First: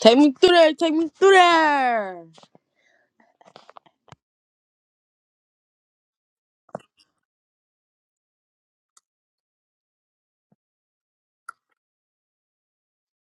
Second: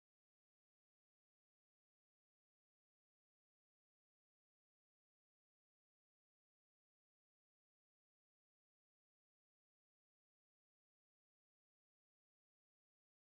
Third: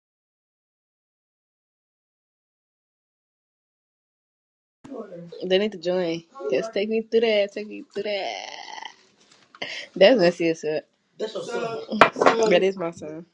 Take me through there. Take me through there. They need to join. Just take me through that. Take me through that. That's messy as fuck. That's your son. That is my son.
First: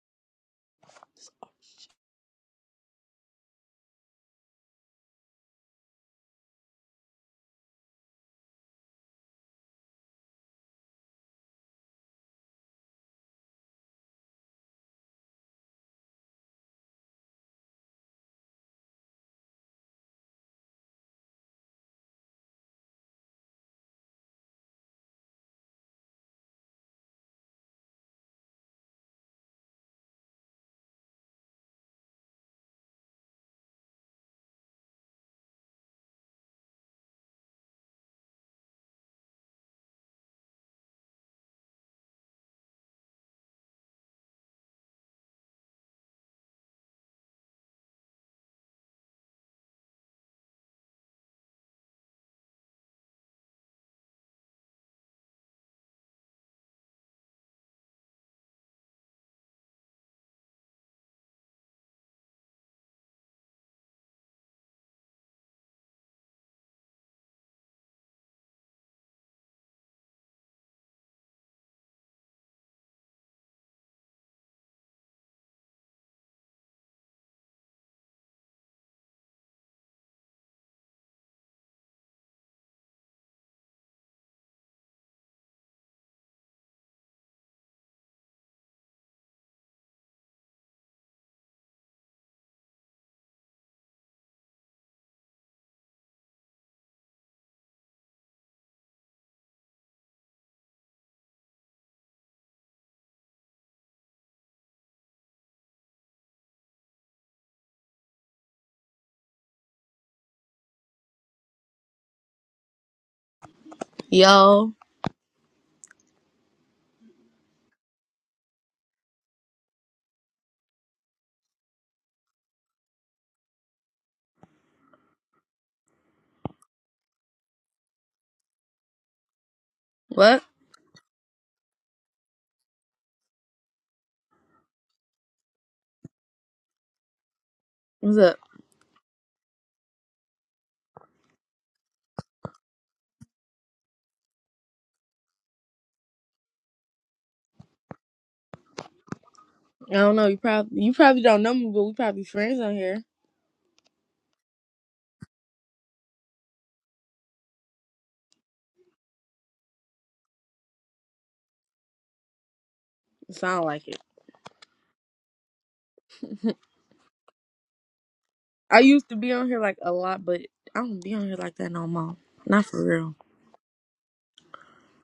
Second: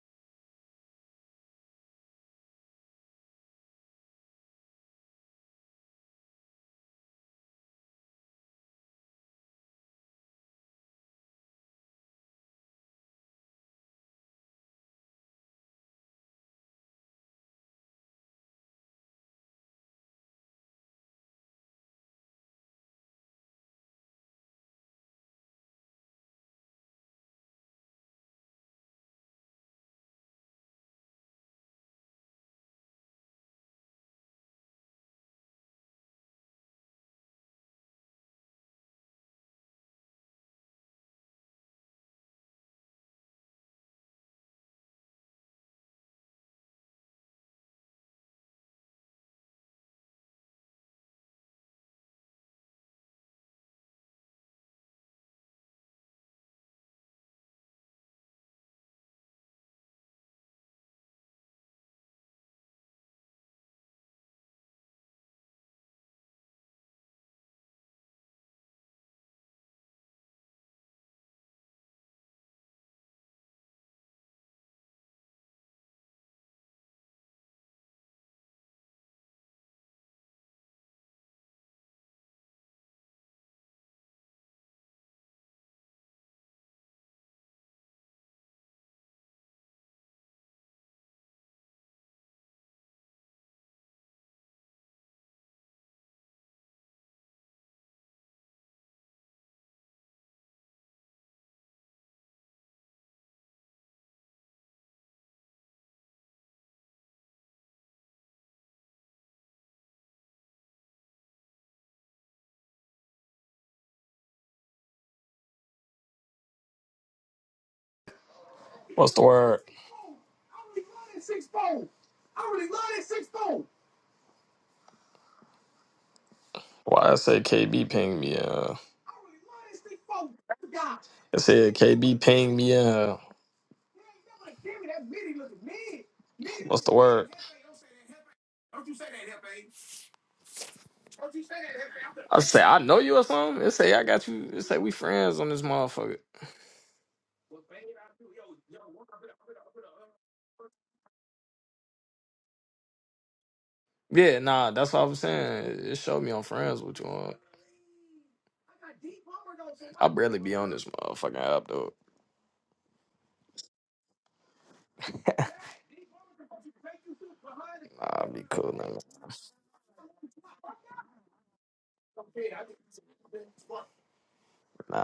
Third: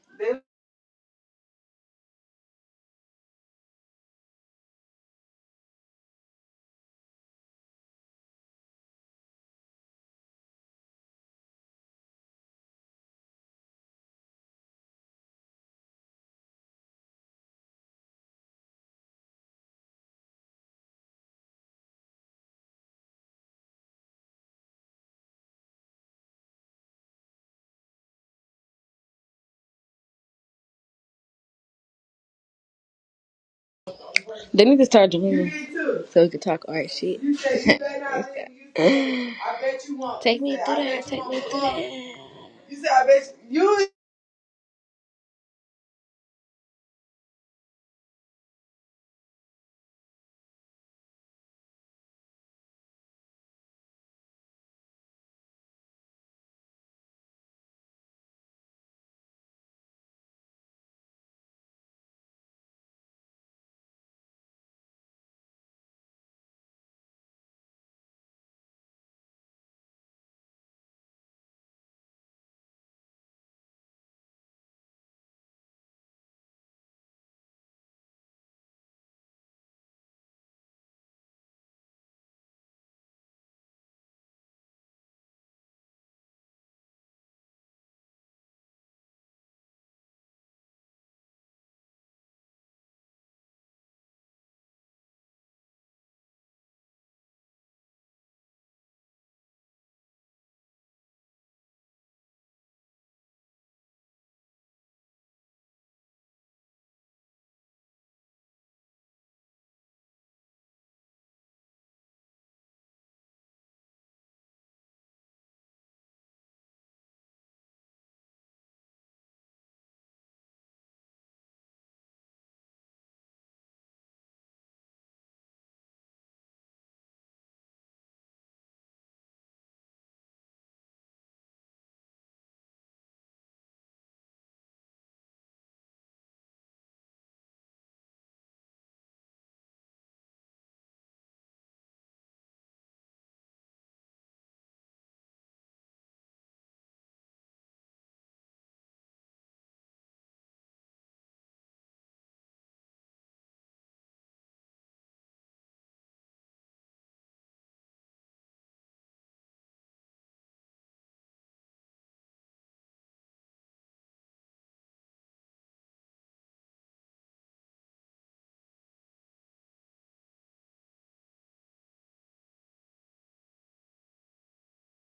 They need to start joining. So we can talk art shit. You said you bet I It's did. You said, I bet you won't. Take me through that. Take me through that. You said I bet you. Yo, What's the word? Why I say KB ping me? Uh, what? it said KB ping me. Uh, what's the word? What's up? I say I know you or something. It say I got you. It say we friends on this motherfucker. I don't know. You probably you probably don't know me, but we probably friends on here. Yeah, nah, that's what I was saying. It it showed me on friends with you on. I barely be on this motherfucking app though. It sound like it. I'll be cool, I man. used to be on here like a lot, but I don't be on here like that no more. Not for real. Nah.